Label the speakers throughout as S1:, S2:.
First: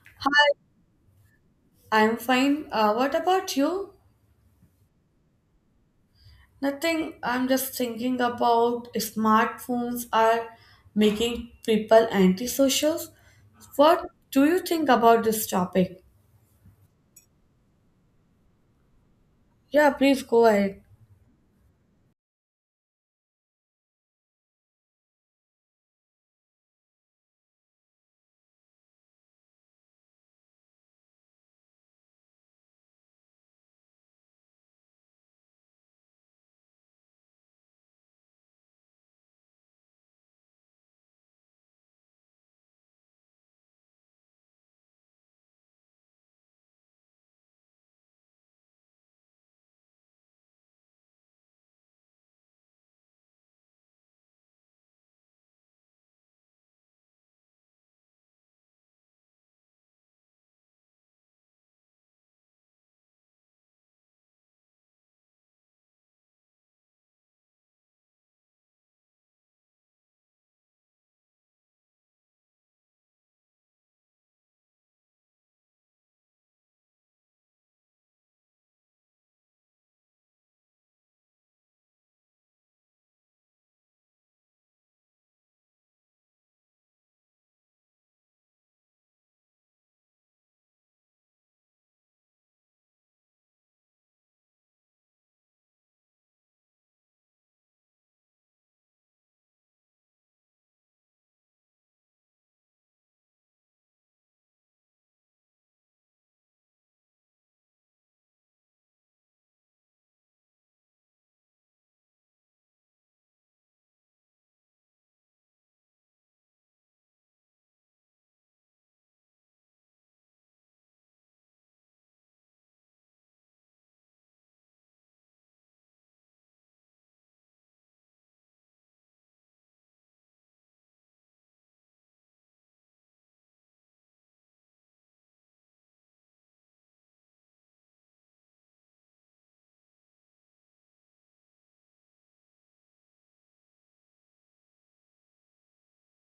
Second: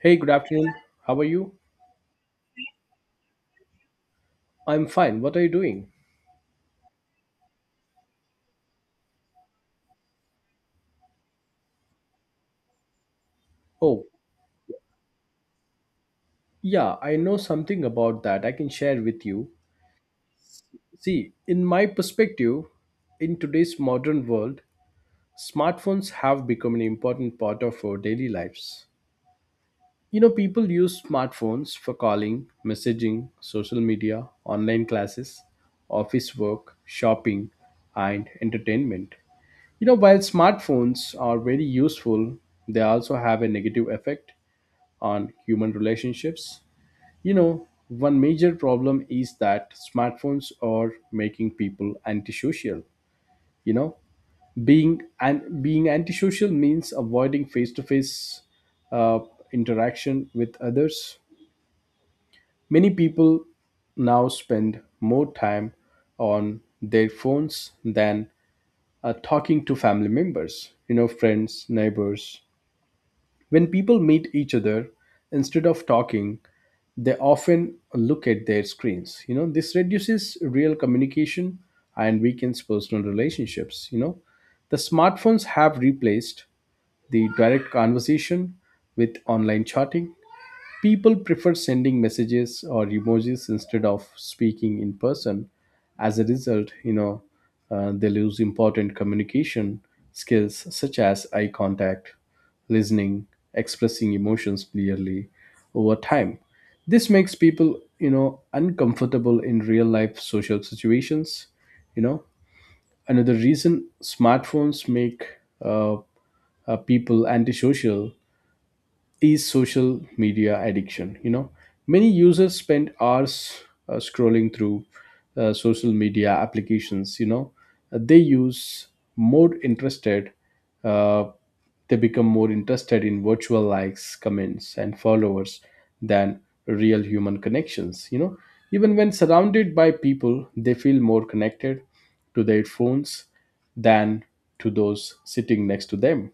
S1: Hey, good afternoon. How are you?
S2: I'm fine. What about you?
S1: I'm fine. What are you doing?
S2: Nothing. I'm just thinking about smartphones are making people antisocial.
S1: Oh,
S2: What do you think about this topic?
S1: yeah, I know something about that I can share with you.
S2: Yeah, please go ahead.
S1: See, in my perspective, in today's modern world, smartphones have become an important part of our daily lives. You know, people use smartphones for calling, messaging, social media, online classes, office work, shopping, and entertainment. You know, while smartphones are very useful, they also have a negative effect on human relationships. You know, one major problem is that smartphones are making people antisocial. You know, being antisocial means avoiding face-to-face uh, interaction with others. Many people now spend more time on their phones than talking to family members, you know, friends, neighbors, when people meet each other, instead of talking, they often look at their screens. You know, this reduces real communication and weakens personal relationships. You know, the smartphones have replaced the direct conversation with online chatting. People prefer sending messages or emojis instead of speaking in person. As a result, you know, they lose important communication skills such as eye contact, listening, expressing emotions clearly over time. This makes people, you know, uncomfortable in real life social situations. You know, another reason smartphones make uh, people antisocial is social media addiction. You know, many users spend hours scrolling through social media applications. You know, they use more interested. Uh, they become more interested in virtual likes, comments, and followers than real human connections. You know, even when surrounded by people, they feel more connected to their phones than to those sitting next to them.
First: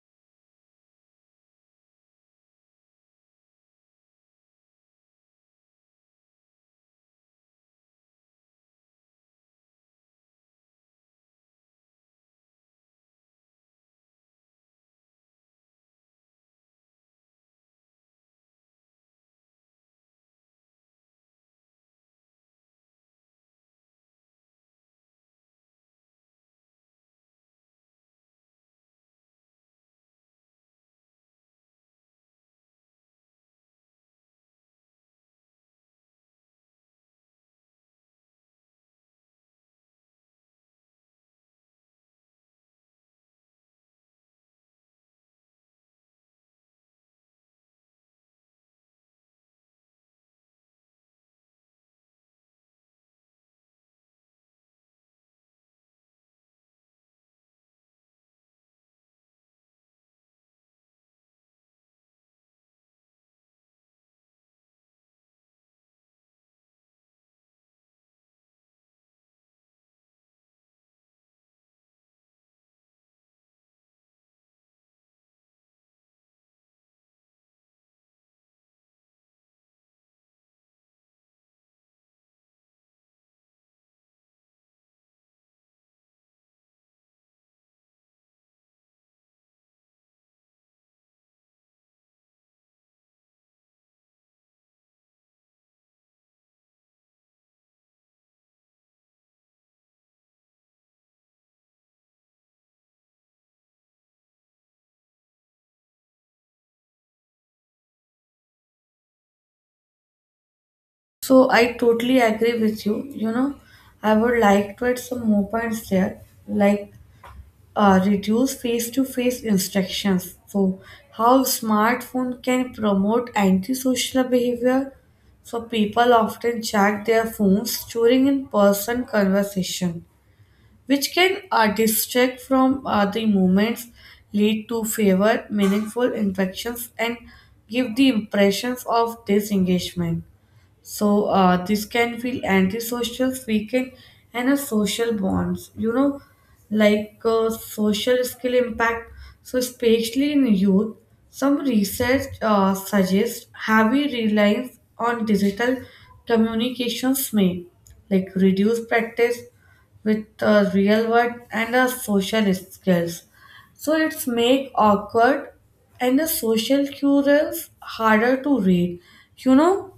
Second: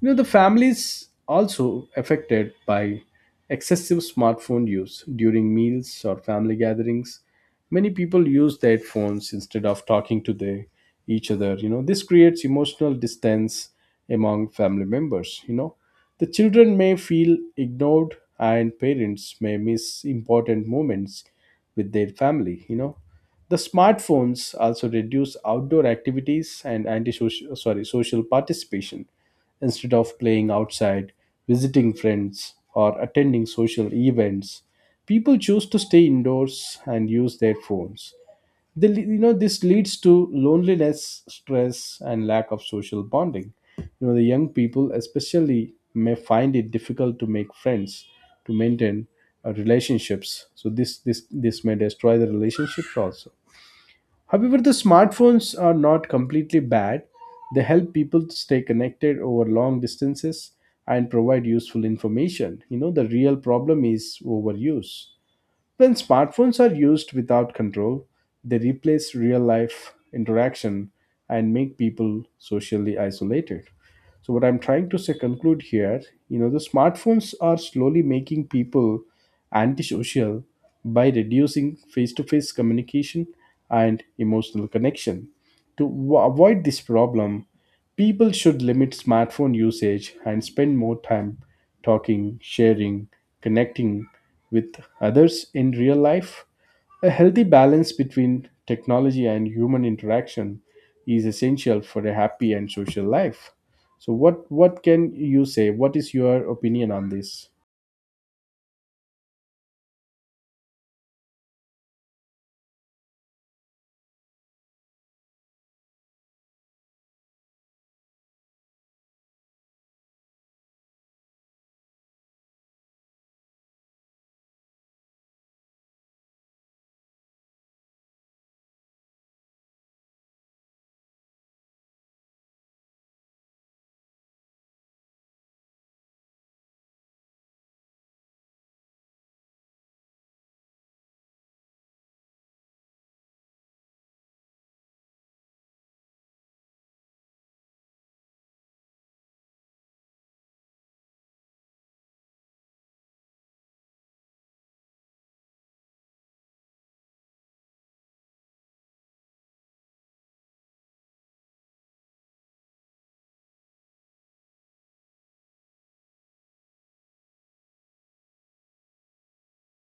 S1: You know, the families also affected by excessive smartphone use during meals or family gatherings. Many people use their phones instead of talking to each other. You know, this creates emotional distance among family members. You know, the children may feel ignored and parents may miss important moments with their family. You know, the smartphones also reduce outdoor activities and anti sorry social participation, instead of playing outside, visiting friends, or attending social events. People choose to stay indoors and use their phones. You know, this leads to loneliness, stress, and lack of social bonding. You know, the young people especially may find it difficult to make friends, to maintain relationships. So this may destroy the relationships also. However, the smartphones are not completely bad. They help people to stay connected over long distances and provide useful information. You know, the real problem is overuse. When smartphones are used without control, they replace real life interaction and make people socially isolated. So, what I'm trying to say, conclude here, you know, the smartphones are slowly making people antisocial by reducing face to face communication and emotional connection. To avoid this problem, people should limit smartphone usage and spend more time talking, sharing, connecting with others in real life. A healthy balance between technology and human interaction is essential for a happy and social life. So, what can you say? What is your opinion on this?
S2: So I totally agree with you. You know, I would like to add some more points there, like reduce face-to-face instructions. So how smartphone can promote antisocial behavior? So people often check their phones during in-person conversation, which can distract from the moments, lead to favor meaningful interactions, and give the impressions of disengagement. So this can feel antisocial, weaken, and a social bonds. You know, like social skill impact. So especially in youth, some research suggests heavy reliance on digital communications may like reduce practice with real world and social skills. So it's make awkward and the social cues harder to read. You know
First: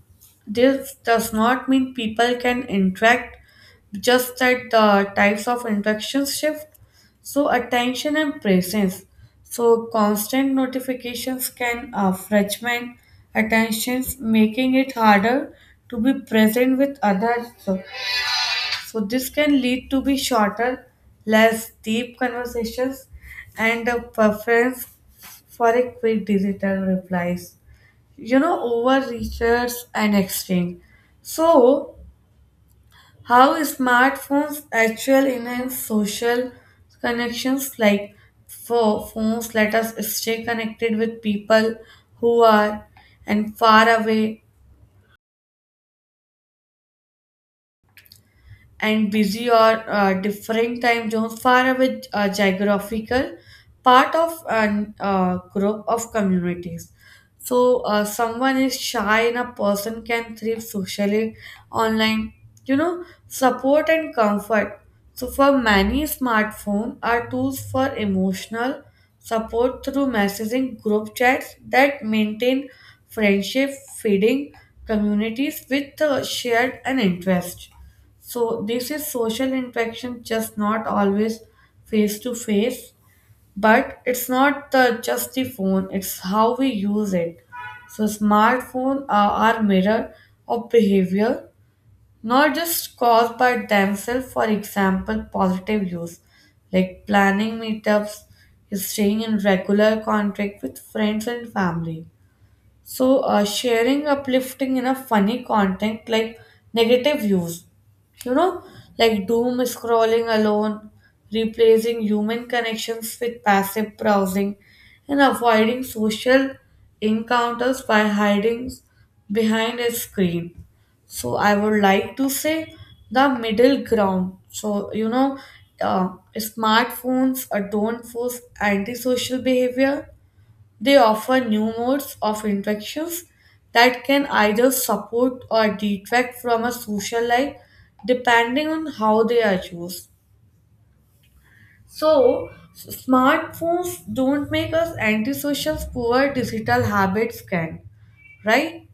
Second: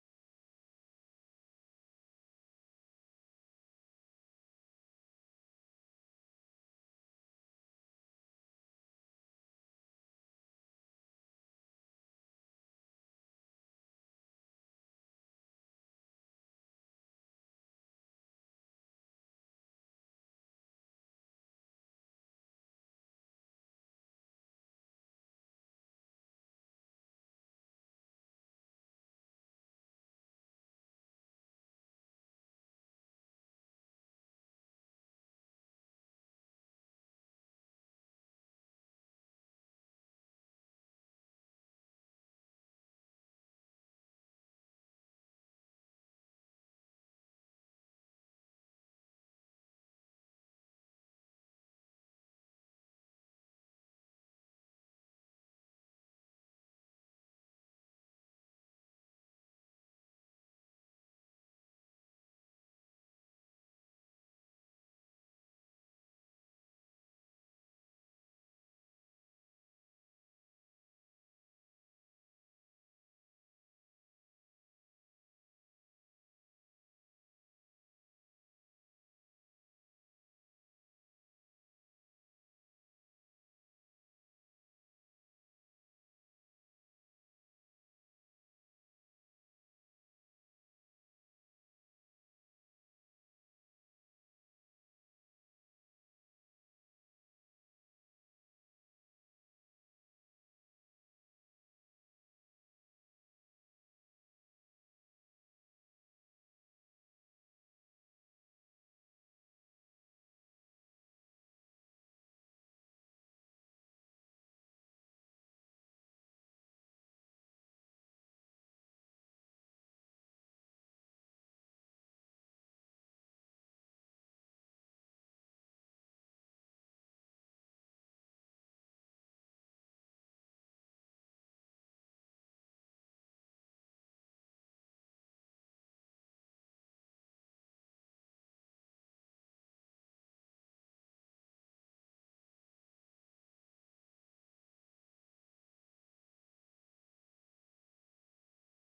S2: this does not mean people can interact, just that the types of interactions shift. So, attention and presence. So, constant notifications can fragment attentions, making it harder to be present with others. So this can lead to be shorter, less deep conversations, and a preference for a quick digital replies, you know, over research and exchange. So how smartphones actually enhance social connections, like for phones let us stay connected with people who are and far away and busy or different time zones far away geographical part of an group of communities. So someone is shy and a person can thrive socially online, you know, support and comfort. So for many smartphones are tools for emotional support through messaging group chats that maintain friendship, feeding communities with shared an interest. So this is social interaction, just not always face to face, but it's not the just the phone. It's how we use it. So smartphone are mirror of behavior, not just caused by themselves. For example, positive use, like planning meetups, staying in regular contact with friends and family. So, sharing uplifting in a funny content like negative views, you know, like doom scrolling alone, replacing human connections with passive browsing, and avoiding social encounters by hiding behind a screen. So, I would like to say the middle ground. So, you know, smartphones don't force antisocial behavior. They offer new modes of interactions that can either support or detract from a social life depending on how they are used. So, smartphones don't make us antisocial, poor digital habits can, right?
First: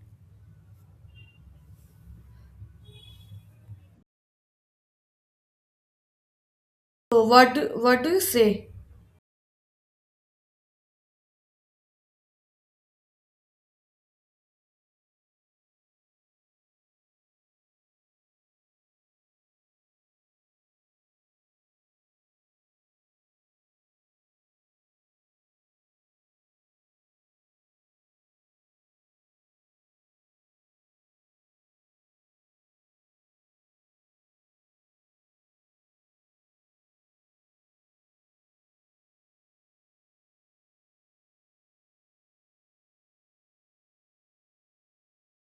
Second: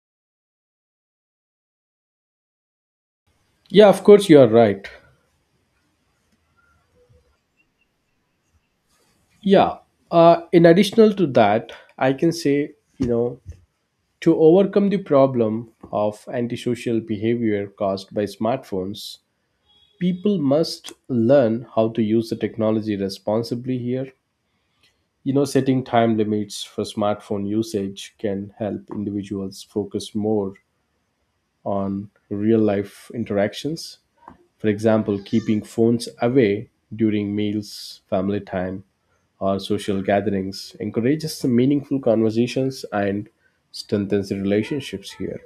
S1: Yeah, of course, you are right.
S2: So, what do you say?
S1: Yeah. In additional to that, I can say, you know, to overcome the problem of antisocial behavior caused by smartphones, people must learn how to use the technology responsibly here. You know, setting time limits for smartphone usage can help individuals focus more on real life interactions. For example, keeping phones away during meals, family time, or social gatherings encourages some meaningful conversations and strengthens the relationships here.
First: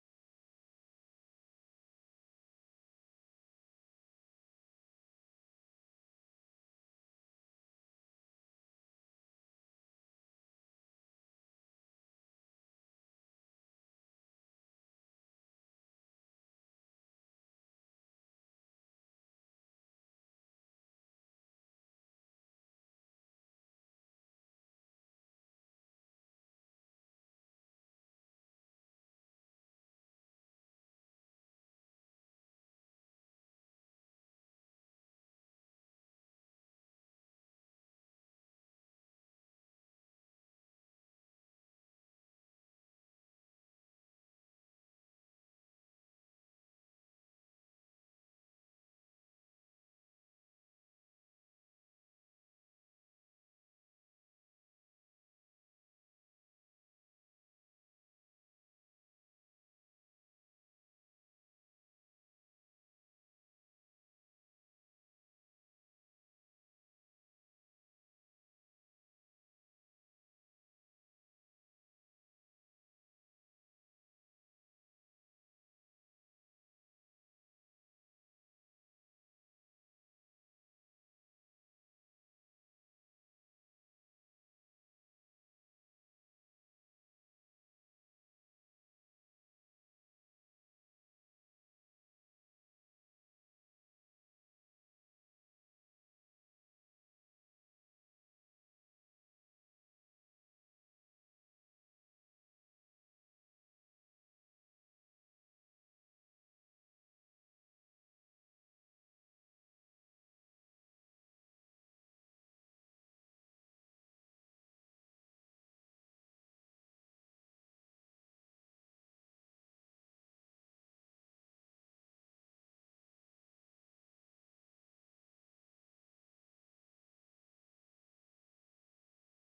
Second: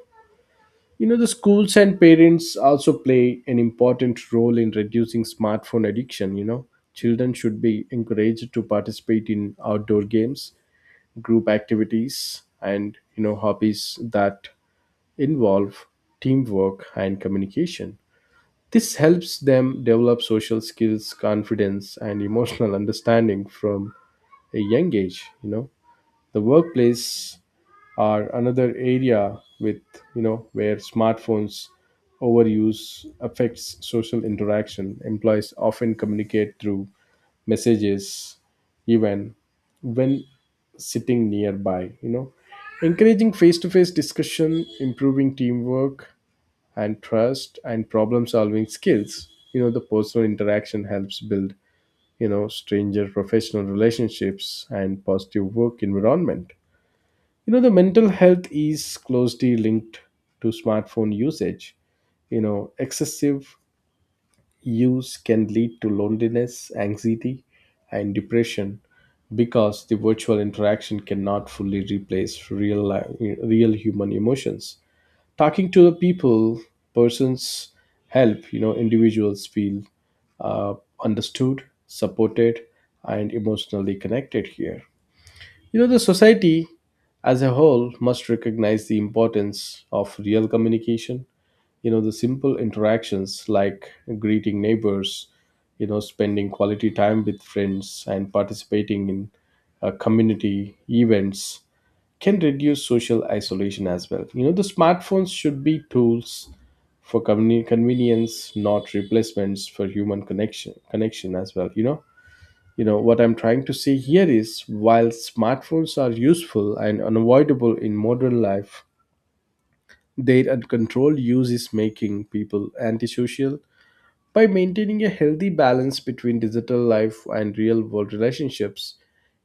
S1: You know, the schools and parents also play an important role in reducing smartphone addiction. You know, children should be encouraged to participate in outdoor games, group activities, and you know, hobbies that involve teamwork and communication. This helps them develop social skills, confidence, and emotional understanding from a young age. You know, the workplace are another area with, you know, where smartphones overuse affects social interaction. Employees often communicate through messages even when sitting nearby, you know, encouraging face-to-face discussion, improving teamwork and trust and problem solving skills. You know, the personal interaction helps build, you know, stranger professional relationships and positive work environment. You know, the mental health is closely linked to smartphone usage. You know, excessive use can lead to loneliness, anxiety, and depression because the virtual interaction cannot fully replace real human emotions. Talking to the people, persons, help, you know, individuals feel uh, understood, supported, and emotionally connected here. You know, the society as a whole must recognize the importance of real communication. You know, the simple interactions like greeting neighbors, you know, spending quality time with friends and participating in community events can reduce social isolation as well. You know, the smartphones should be tools for convenience, not replacements for human connection as well. You know, you know what I'm trying to say here is while smartphones are useful and unavoidable in modern life, their uncontrolled use is making people antisocial. By maintaining a healthy balance between digital life and real world relationships,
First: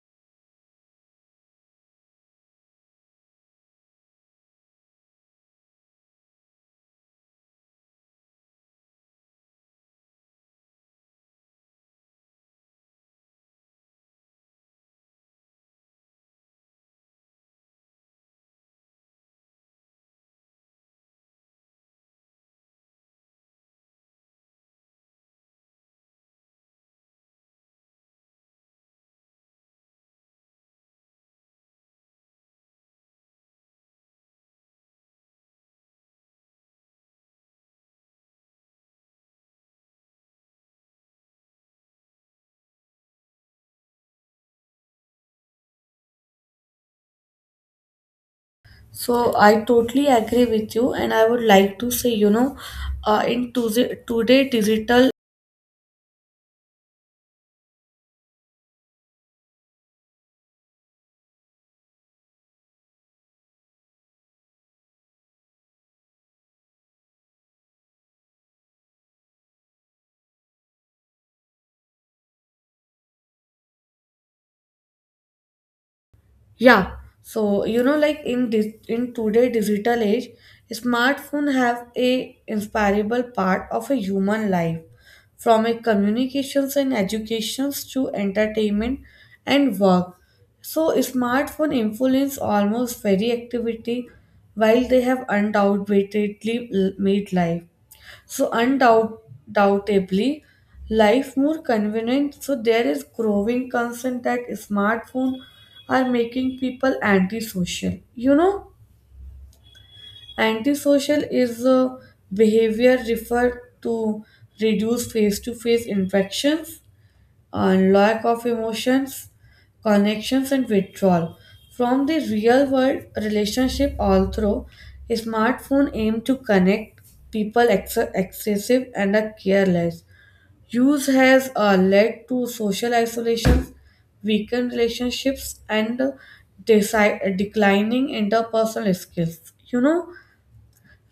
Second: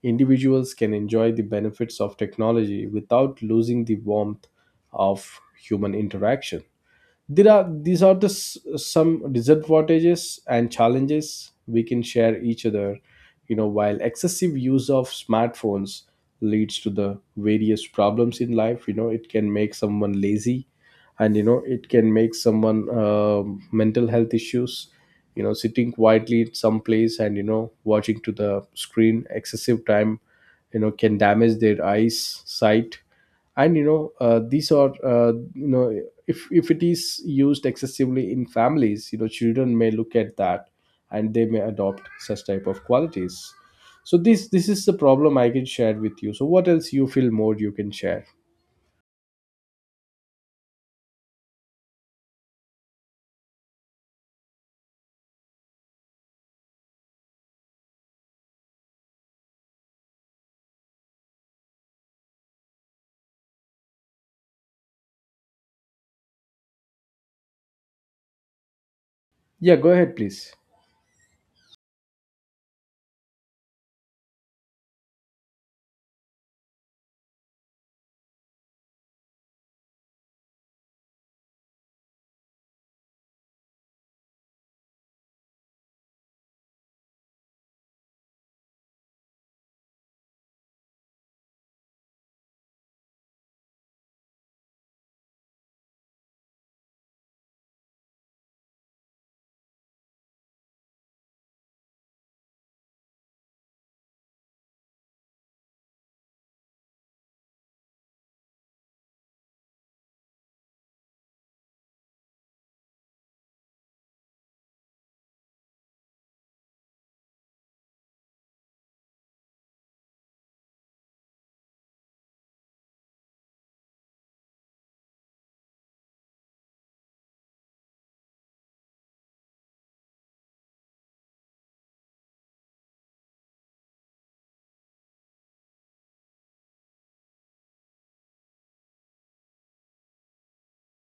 S1: individuals can enjoy the benefits of technology without losing the warmth of human interaction. There are the some disadvantages and challenges we can share each other. You know, while excessive use of smartphones leads to the various problems in life, you know, it can make someone lazy, and, you know, it can make someone mental health issues. You know, sitting quietly in some place and, you know, watching to the screen excessive time, you know, can damage their eyes sight. And, you know, these are you know, if it is used excessively in families, you know, children may look at that and they may adopt such type of qualities. So this is the problem I can share with you. So what else you feel more you can share?
S2: So, I totally agree with you, and I would like to say, you know, in today digital.
S1: Yeah, go ahead please.
S2: Yeah, so you know, like in this in today digital age, smartphone have a inseparable part of a human life, from a communications and educations to entertainment and work. So smartphone influence almost every activity, while they have undoubtedly made life. So undoubtedly, life more convenient. So there is growing concern that smartphones are making people antisocial. You know, antisocial is a behavior referred to reduce face-to-face interactions and lack of emotions, connections, and withdrawal from the real world relationship. Although a smartphone aim to connect people excessive and are careless, use has led to social isolation, weakened relationships, and declining interpersonal skills. You know,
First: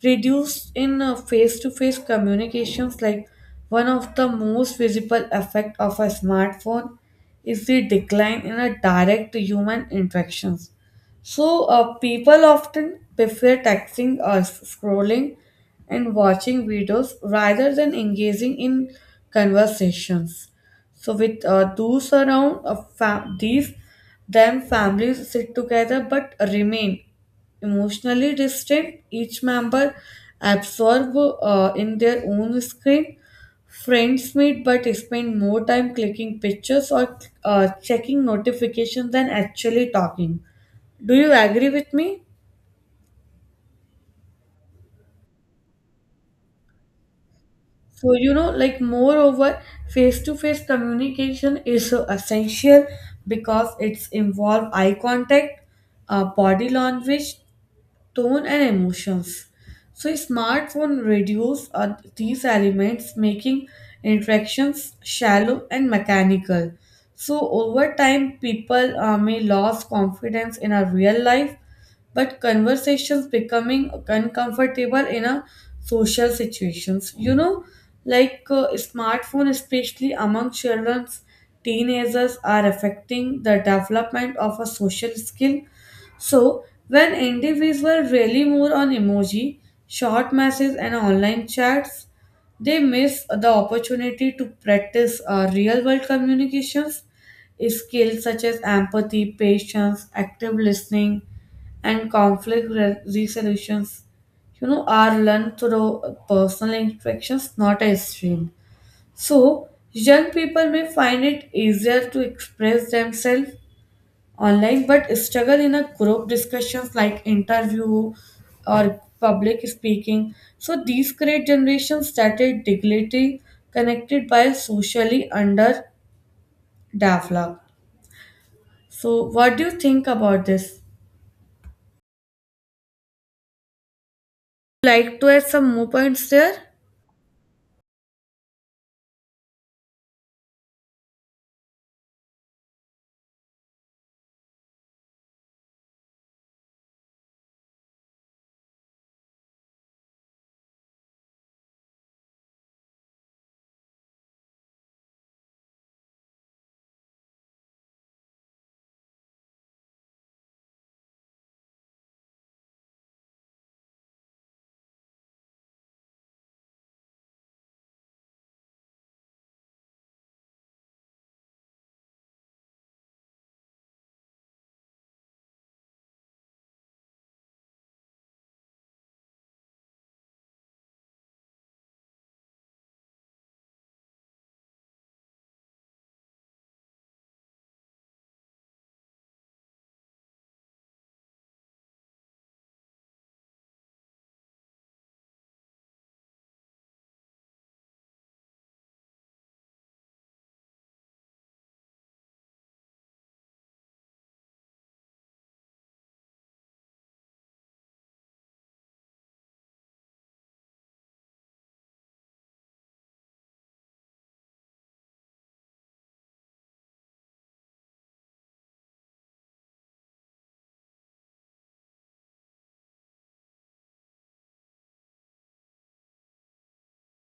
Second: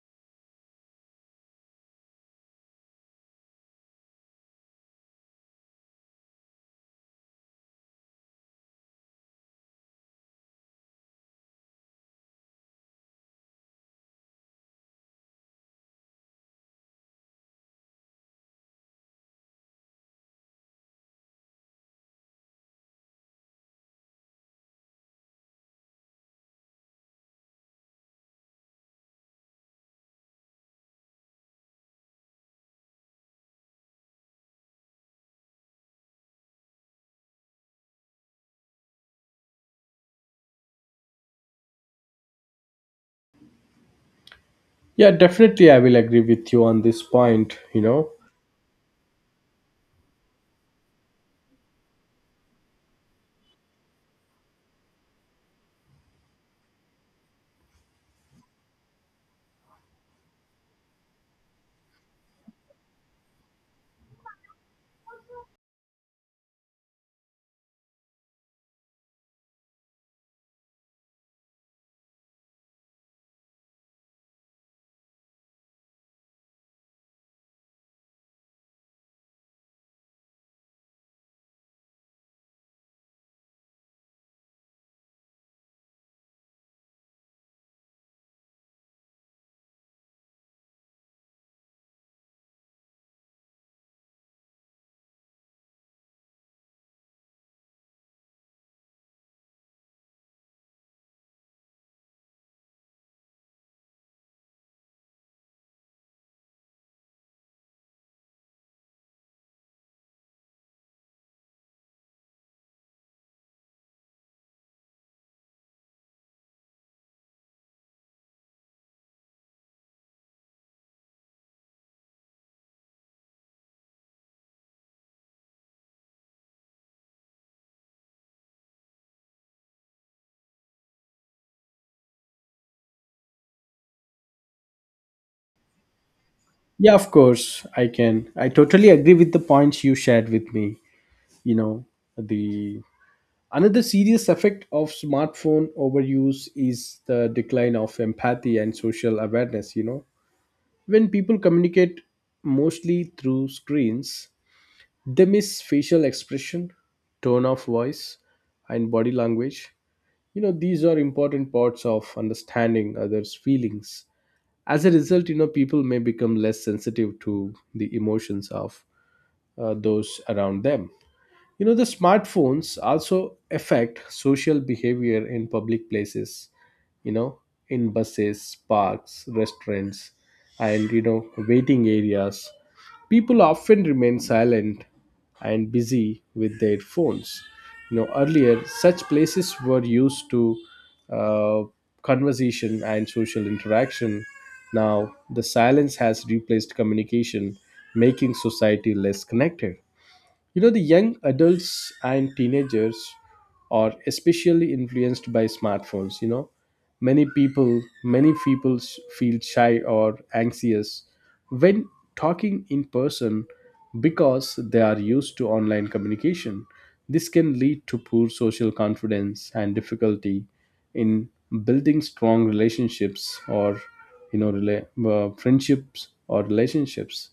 S2: reduced in face-to-face communications, like one of the most visible effect of a smartphone is the decline in a direct human interactions. So, people often prefer texting us, scrolling, and watching videos rather than engaging in conversations. So, with those around, these then families sit together but remain emotionally distant. Each member absorbed in their own screen. Friends meet but spend more time clicking pictures or checking notifications than actually talking. Do you agree with me?
S1: Yeah, definitely I will agree with you on this point, you know.
S2: So, you know, like, moreover, face to face communication is so essential because it's involve eye contact, body language, tone, and emotions. So, a smartphone reduces these elements, making interactions shallow and mechanical. So, over time, people may lose confidence in a real life, but conversations becoming uncomfortable in a social situations. You know, like smartphone, especially among children, teenagers, are affecting the development of a social skill. So, when individuals rely more on emoji, short messages, and online chats, they miss the opportunity to practice real world communications skills such as empathy, patience, active listening, and conflict resolutions. You know, are learned through personal interactions, not a stream. So, young people may find it easier to express themselves online but struggle in a group discussions like interview or public speaking. So these create generations that are digitally connected by socially underdeveloped. So what do you think about this? Like to add some more points there.
S1: Yeah, of course I can, I totally agree with the points you shared with me, you know. The another serious effect of smartphone overuse is the decline of empathy and social awareness. You know, when people communicate mostly through screens, they miss facial expression, tone of voice, and body language. You know, these are important parts of understanding others' feelings. As a result, you know, people may become less sensitive to the emotions of those around them. You know, the smartphones also affect social behavior in public places, you know, in buses, parks, restaurants, and, you know, waiting areas. People often remain silent and busy with their phones. You know, earlier, such places were used to uh, conversation and social interaction. Now, the silence has replaced communication, making society less connected. You know, the young adults and teenagers are especially influenced by smartphones. You know, many people feel shy or anxious when talking in person because they are used to online communication. This can lead to poor social confidence and difficulty in building strong relationships, or, you know, friendships or relationships.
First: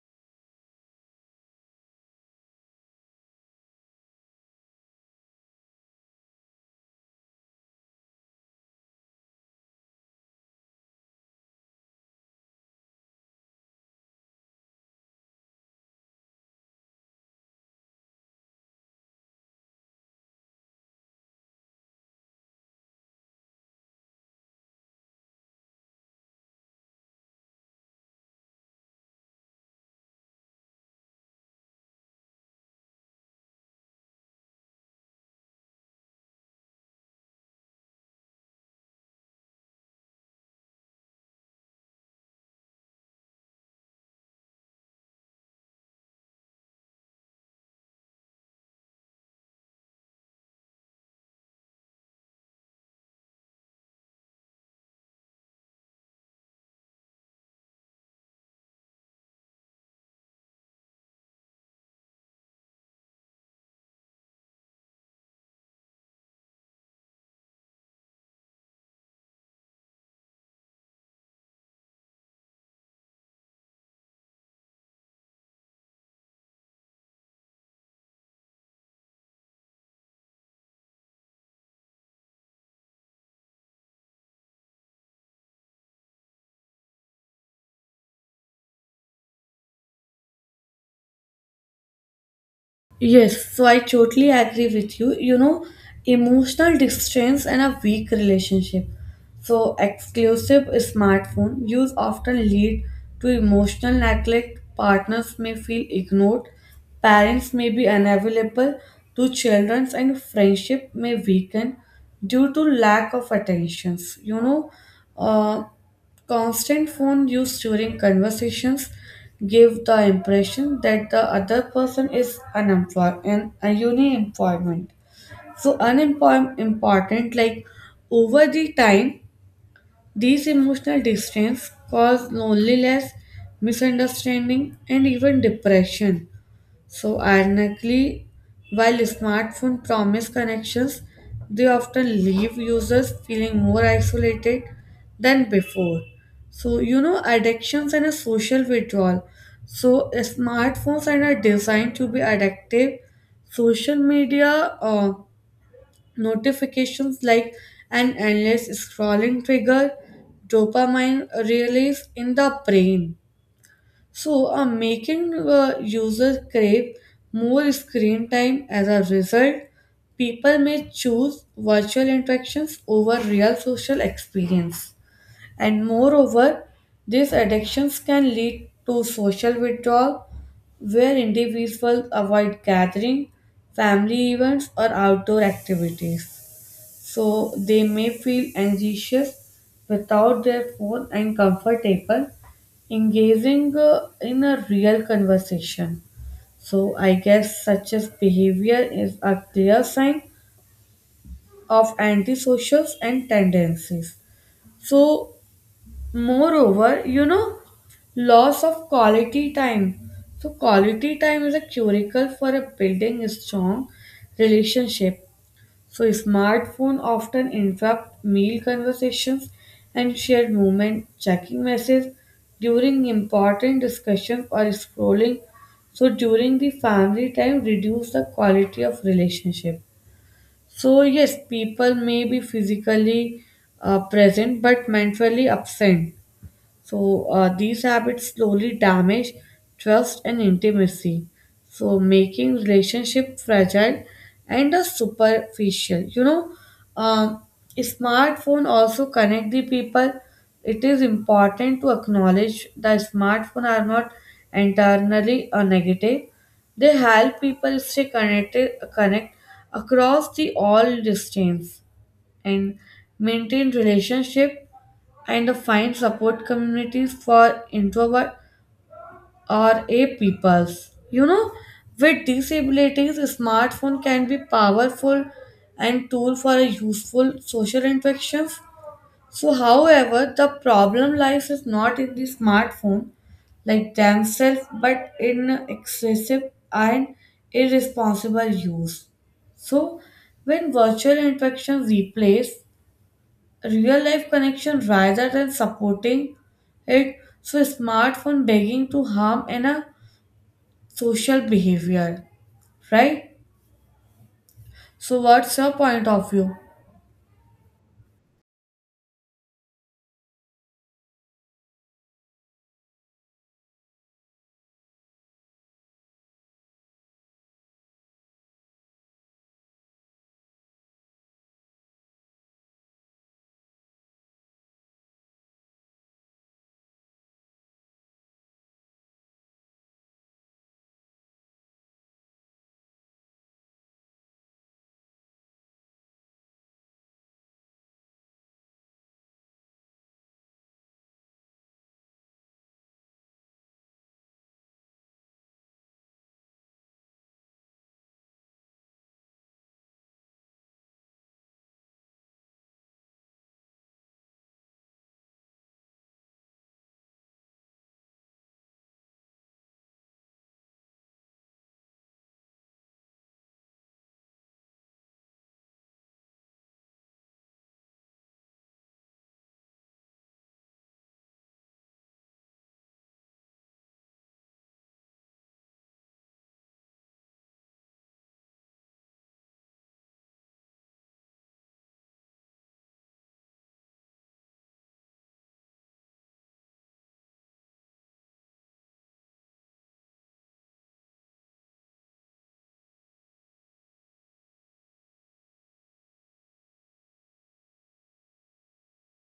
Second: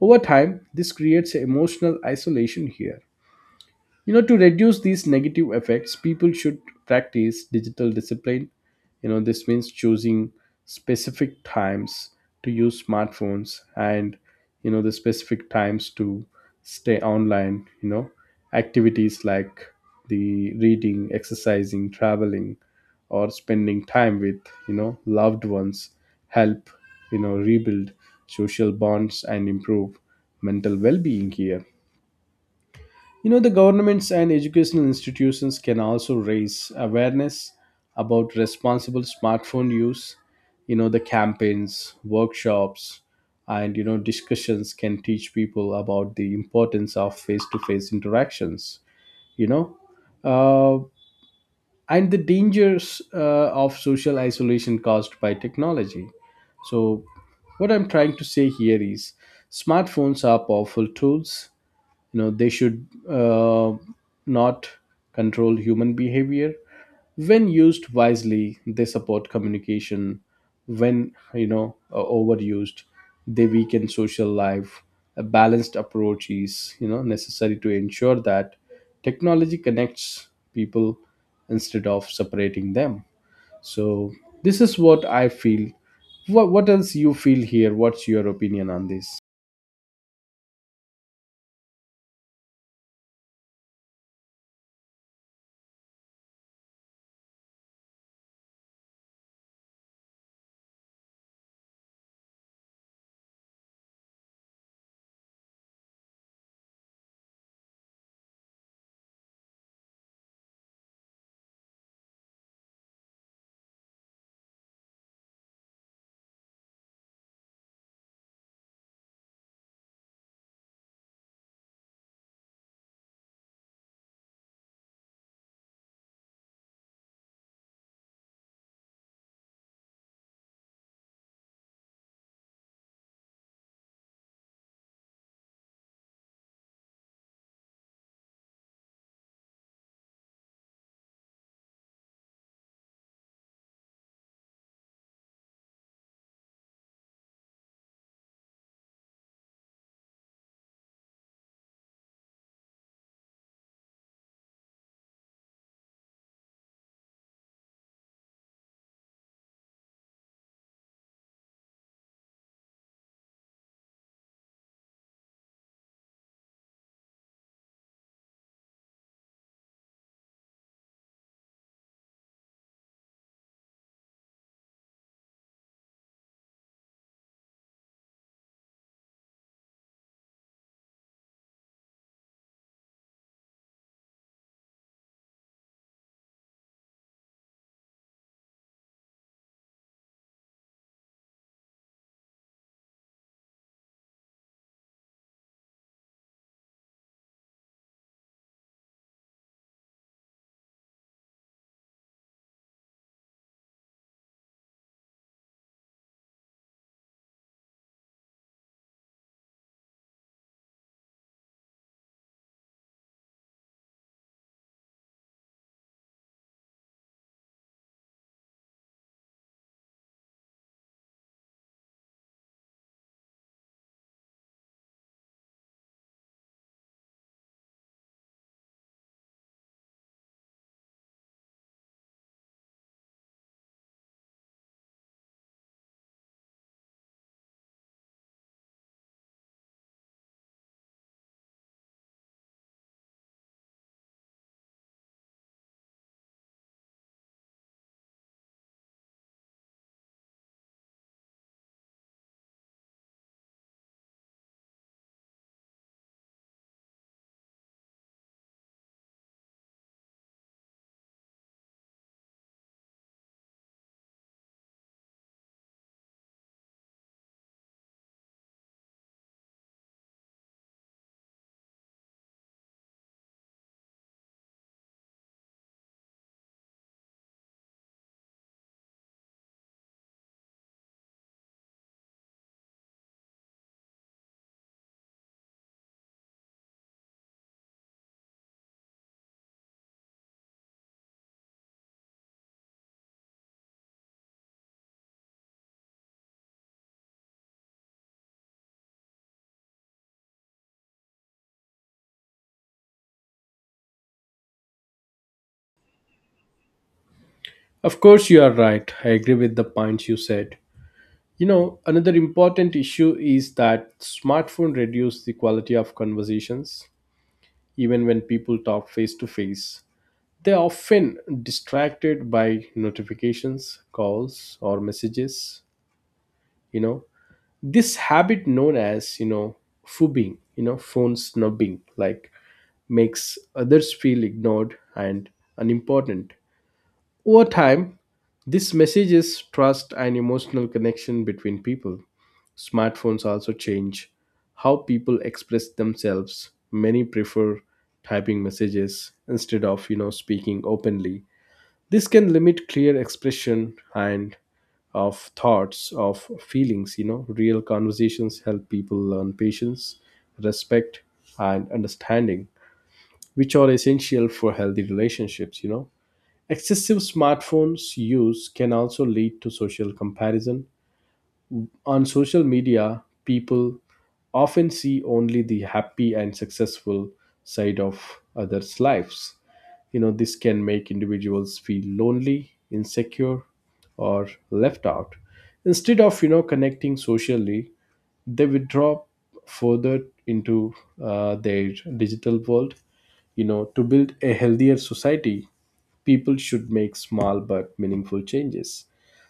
S1: Over time, this creates emotional isolation here. You know, to reduce these negative effects, people should practice digital discipline. You know, this means choosing specific times to use smartphones, and, you know, the specific times to stay online. You know, activities like the reading, exercising, traveling, or spending time with, you know, loved ones help, you know, rebuild social bonds and improve mental well-being here. You know, the governments and educational institutions can also raise awareness about responsible smartphone use. You know, the campaigns, workshops, and, you know, discussions can teach people about the importance of face to face interactions, you know, uh, and the dangers of social isolation caused by technology. So, what I'm trying to say here is smartphones are powerful tools. You know, they should not control human behavior. When used wisely, they support communication. When, you know, overused, they weaken social life. A balanced approach is, you know, necessary to ensure that technology connects people instead of separating them. So this is what I feel. What else you feel here? What's your opinion on this?
S2: Yes, so I totally agree with you. You know, emotional distance and a weak relationship. So, exclusive smartphone use often lead to emotional neglect. Partners may feel ignored, parents may be unavailable to children, and friendship may weaken due to lack of attentions. You know, uh, constant phone use during conversations give the impression that the other person is unemployed and unemployment. So unemployment important like over the time these emotional distance cause loneliness, misunderstanding, and even depression. So, ironically, while smartphones promise connections, they often leave users feeling more isolated than before. So, you know, addictions and a social withdrawal. So, smartphones and are not designed to be addictive. Social media notifications like an endless scrolling trigger dopamine release in the brain. So, making user crave more screen time. As a result, people may choose virtual interactions over real social experience. And moreover, these addictions can lead to social withdrawal, where individuals avoid gathering, family events, or outdoor activities, so they may feel anxious without their phone and comfortable engaging in a real conversation. So I guess such as behavior is a clear sign of antisocials and tendencies. So moreover, you know, loss of quality time. So quality time is a curacle for a building a strong relationship. So smartphone often interrupt meal conversations and shared movement, checking messages during important discussions or scrolling. So during the family time reduce the quality of relationship. So yes, people may be physically present but mentally absent. So these habits slowly damage trust and intimacy, so making relationship fragile and superficial. You know, um, smartphone also connect the people. It is important to acknowledge that smartphone are not entirely negative. They help people stay connected, connect across the all distance and maintain relationship and find support communities for introvert or a peoples. You know, with disabilities, smartphone can be powerful and tool for a useful social interactions. So, however, the problem lies is not in the smartphone like themselves, but in excessive and irresponsible use. So, when virtual interactions replace real life connection rather than supporting it. So smartphone begging to harm in a social behavior, right? So what's your point of view?
S1: Of course you are right, I agree with the points you said. You know, another important issue is that smartphone reduce the quality of conversations even when people talk face to face. They are often distracted by notifications, calls or messages, you know. This habit known as, you know, fubbing, you know, phone snubbing, like, makes others feel ignored and unimportant. Over time, this messages trust and emotional connection between people. Smartphones also change how people express themselves. Many prefer typing messages instead of, you know, speaking openly. This can limit clear expression and of thoughts, of feelings, you know. Real conversations help people learn patience, respect, and understanding, which are essential for healthy relationships, you know. Excessive smartphones use can also lead to social comparison. On social media, people often see only the happy and successful side of others' lives. You know, this can make individuals feel lonely, insecure, or left out. Instead of, you know, connecting socially, they withdraw further into their digital world. You know, to build a healthier society, people should make small but meaningful changes.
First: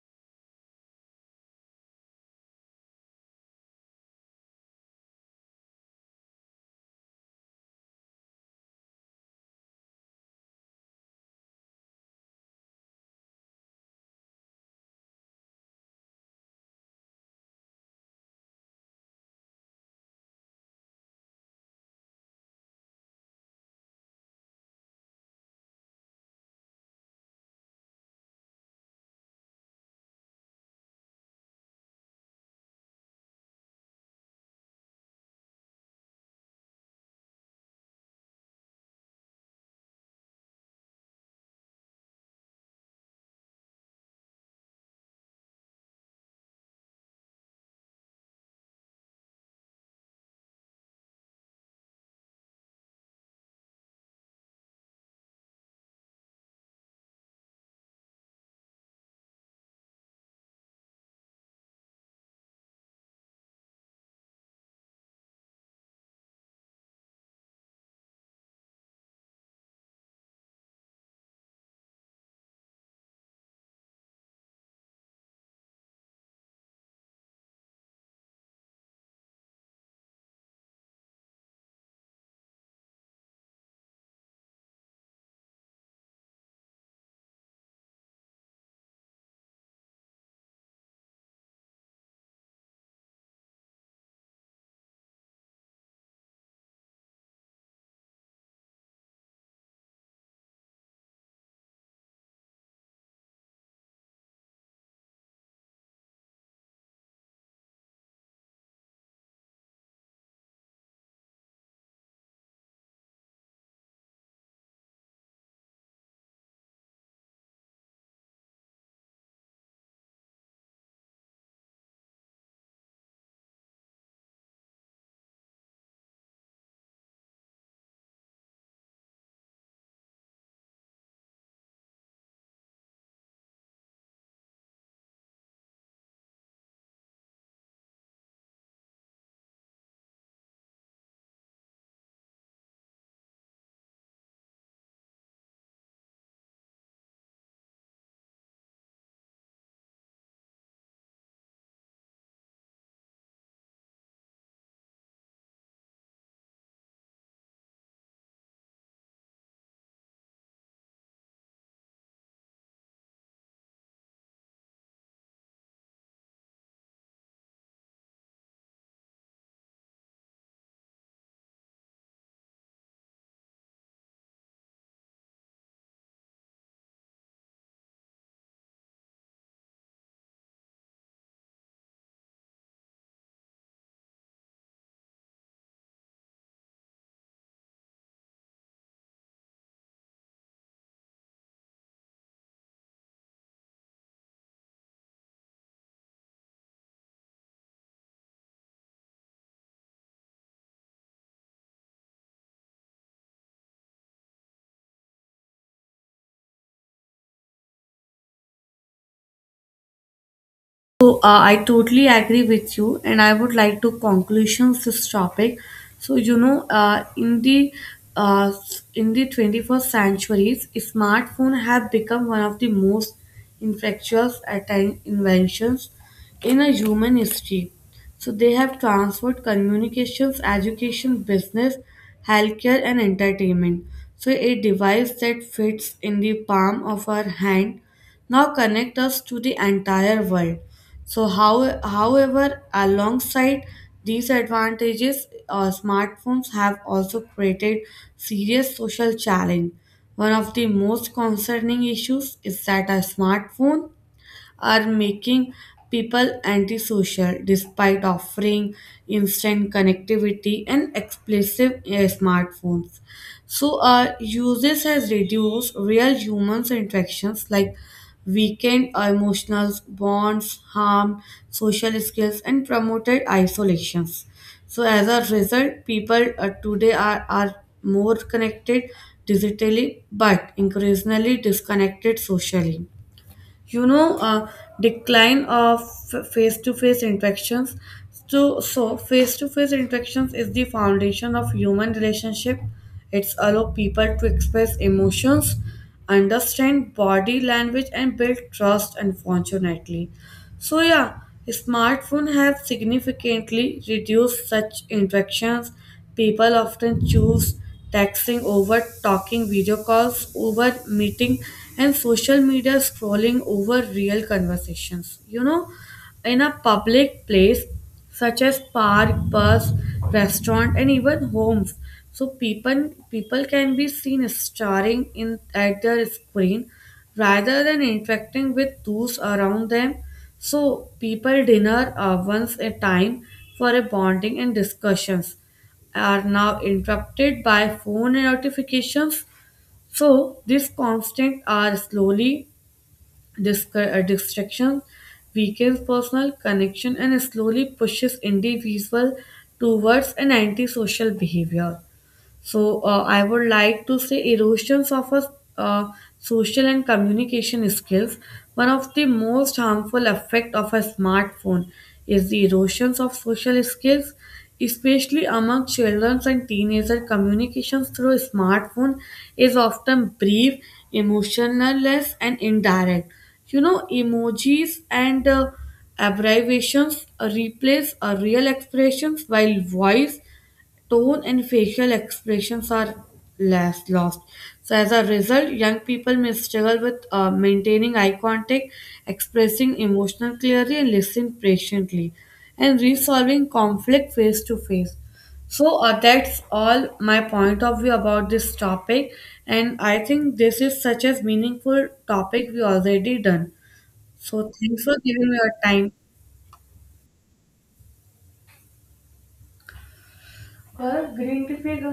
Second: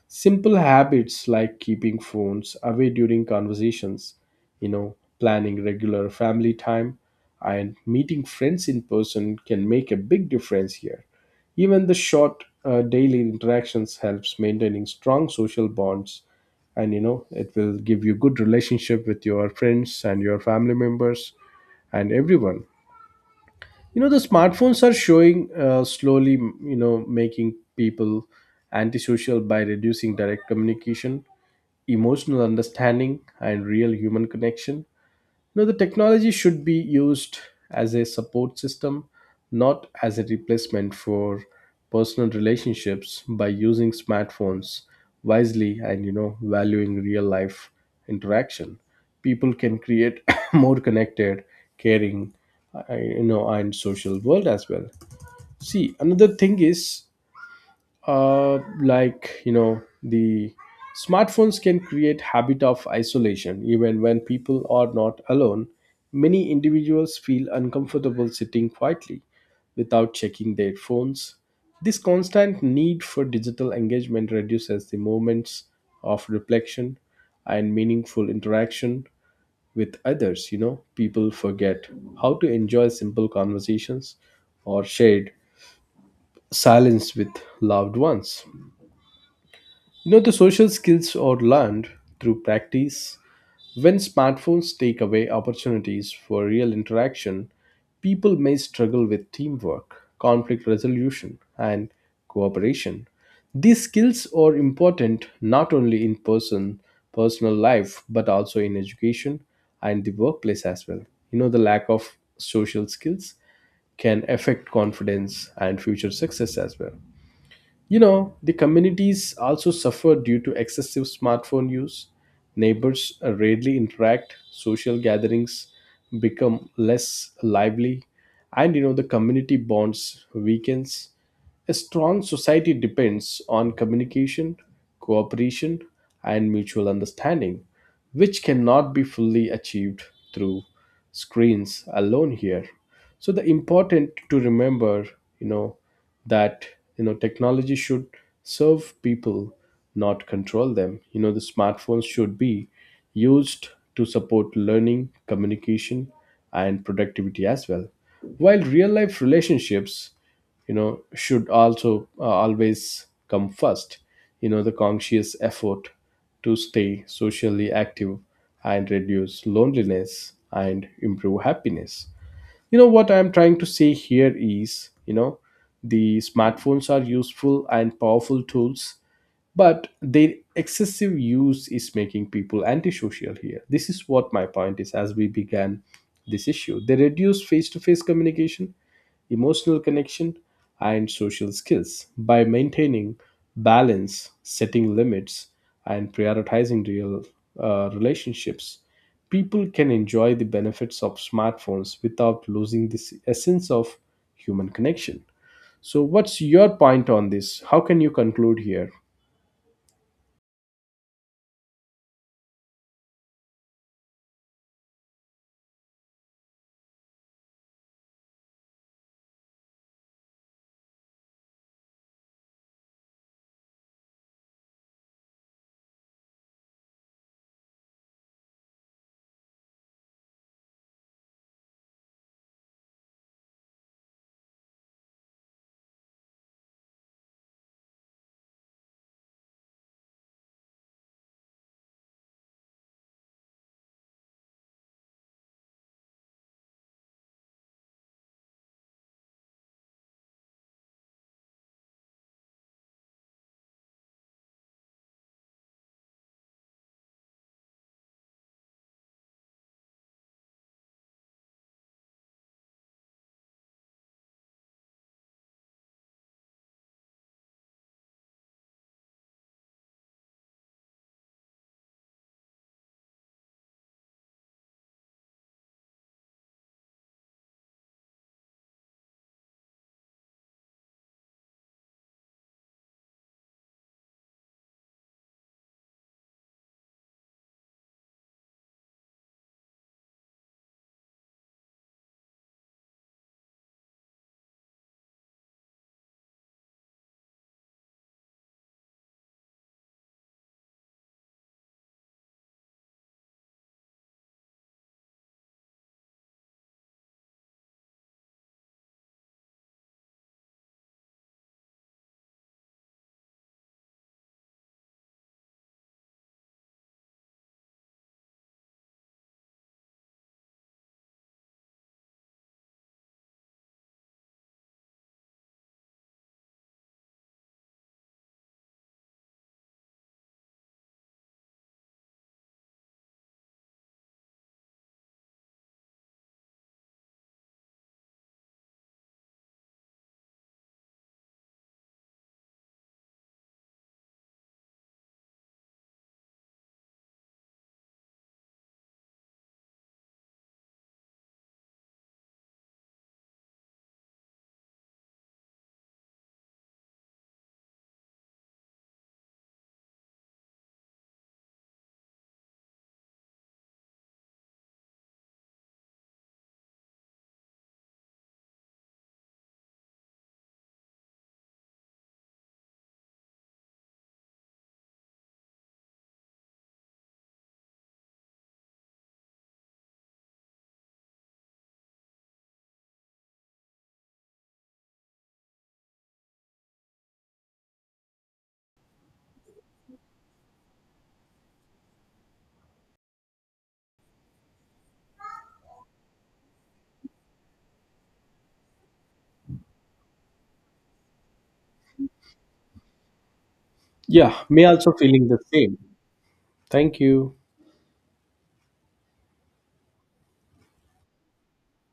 S1: Simple habits like keeping phones away during conversations, you know, planning regular family time, and meeting friends in person can make a big difference here. Even the short daily interactions helps maintaining strong social bonds, and, you know, it will give you good relationship with your friends and your family members and everyone. You know, the smartphones are showing slowly, you know, making people antisocial by reducing direct communication, emotional understanding, and real human connection. Now, the technology should be used as a support system, not as a replacement for personal relationships. By using smartphones wisely and, you know, valuing real life interaction, people can create more connected, caring, you know, and social world as well. See, another thing is, like, you know, the smartphones can create habit of isolation even when people are not alone. Many individuals feel uncomfortable sitting quietly without checking their phones. This constant need for digital engagement reduces the moments of reflection and meaningful interaction with others. You know, people forget how to enjoy simple conversations or shared silence with loved ones. You know, the social skills are learned through practice. When smartphones take away opportunities for real interaction, people may struggle with teamwork, conflict resolution, and cooperation. These skills are important not only in personal life but also in education and the workplace as well. You know, the lack of social skills can affect confidence and future success as well. You know, the communities also suffer due to excessive smartphone use. Neighbors rarely interact, social gatherings become less lively, and, you know, the community bonds weakens. A strong society depends on communication, cooperation, and mutual understanding, which cannot be fully achieved through screens alone here. So the important to remember, you know, that, you know, technology should serve people, not control them. You know, the smartphones should be used to support learning, communication, and productivity as well, while real life relationships, you know, should also always come first. You know, the conscious effort to stay socially active and reduce loneliness and improve happiness. You know, what I'm trying to say here is, you know, the smartphones are useful and powerful tools, but their excessive use is making people antisocial here. This is what my point is. As we began this issue, they reduce face-to-face communication, emotional connection, and social skills. By maintaining balance, setting limits, and prioritizing real relationships, people can enjoy the benefits of smartphones without losing this essence of human connection. So, what's your point on this? How can you conclude here?
S2: So I totally agree with you, and I would like to conclusions this topic. So you know, uh, in the 21st centuries, smartphone have become one of the most inventions in a human history. So they have transformed communications, education, business, healthcare, and entertainment. So a device that fits in the palm of our hand now connect us to the entire world. So, however, alongside these advantages, smartphones have also created serious social challenge. One of the most concerning issues is that a smartphone are making people antisocial despite offering instant connectivity and explosive smartphones. So, uses has reduced real humans interactions like weakened emotional bonds, harmed social skills, and promoted isolations. So, as a result, people are more connected digitally but increasingly disconnected socially. You know, decline of face to face interactions. So face to face interactions is the foundation of human relationship. It's allow people to express emotions, understand body language, and build trust. Unfortunately, so yeah, smartphone have significantly reduced such interactions. People often choose texting over talking, video calls over meeting, and social media scrolling over real conversations. You know, in a public place such as park, bus, restaurant, and even homes, so people can be seen staring in at their screen rather than interacting with those around them. So people dinner once a time for a bonding and discussions are now interrupted by phone notifications. So, these constant are slowly distraction, weakens personal connection, and slowly pushes individual towards an antisocial behavior. So I would like to say erosions of a, uh, social and communication skills. One of the most harmful effect of a smartphone is the erosions of social skills, especially among children and teenagers. Communications through smartphone is often brief, emotionless, and indirect. You know, emojis and abbreviations replace real expressions while voice tone and facial expressions are less lost. So as a result, young people may struggle with maintaining eye contact, expressing emotional clearly, and listening patiently, and resolving conflict face to face. So that's all my point of view about this topic, and I think this is such a meaningful topic we already done.
S1: Yeah,
S2: So
S1: me
S2: thanks
S1: also
S2: for
S1: feeling
S2: giving
S1: the
S2: me your
S1: same.
S2: time.
S1: Thank you.
S2: और green tea पिएगा।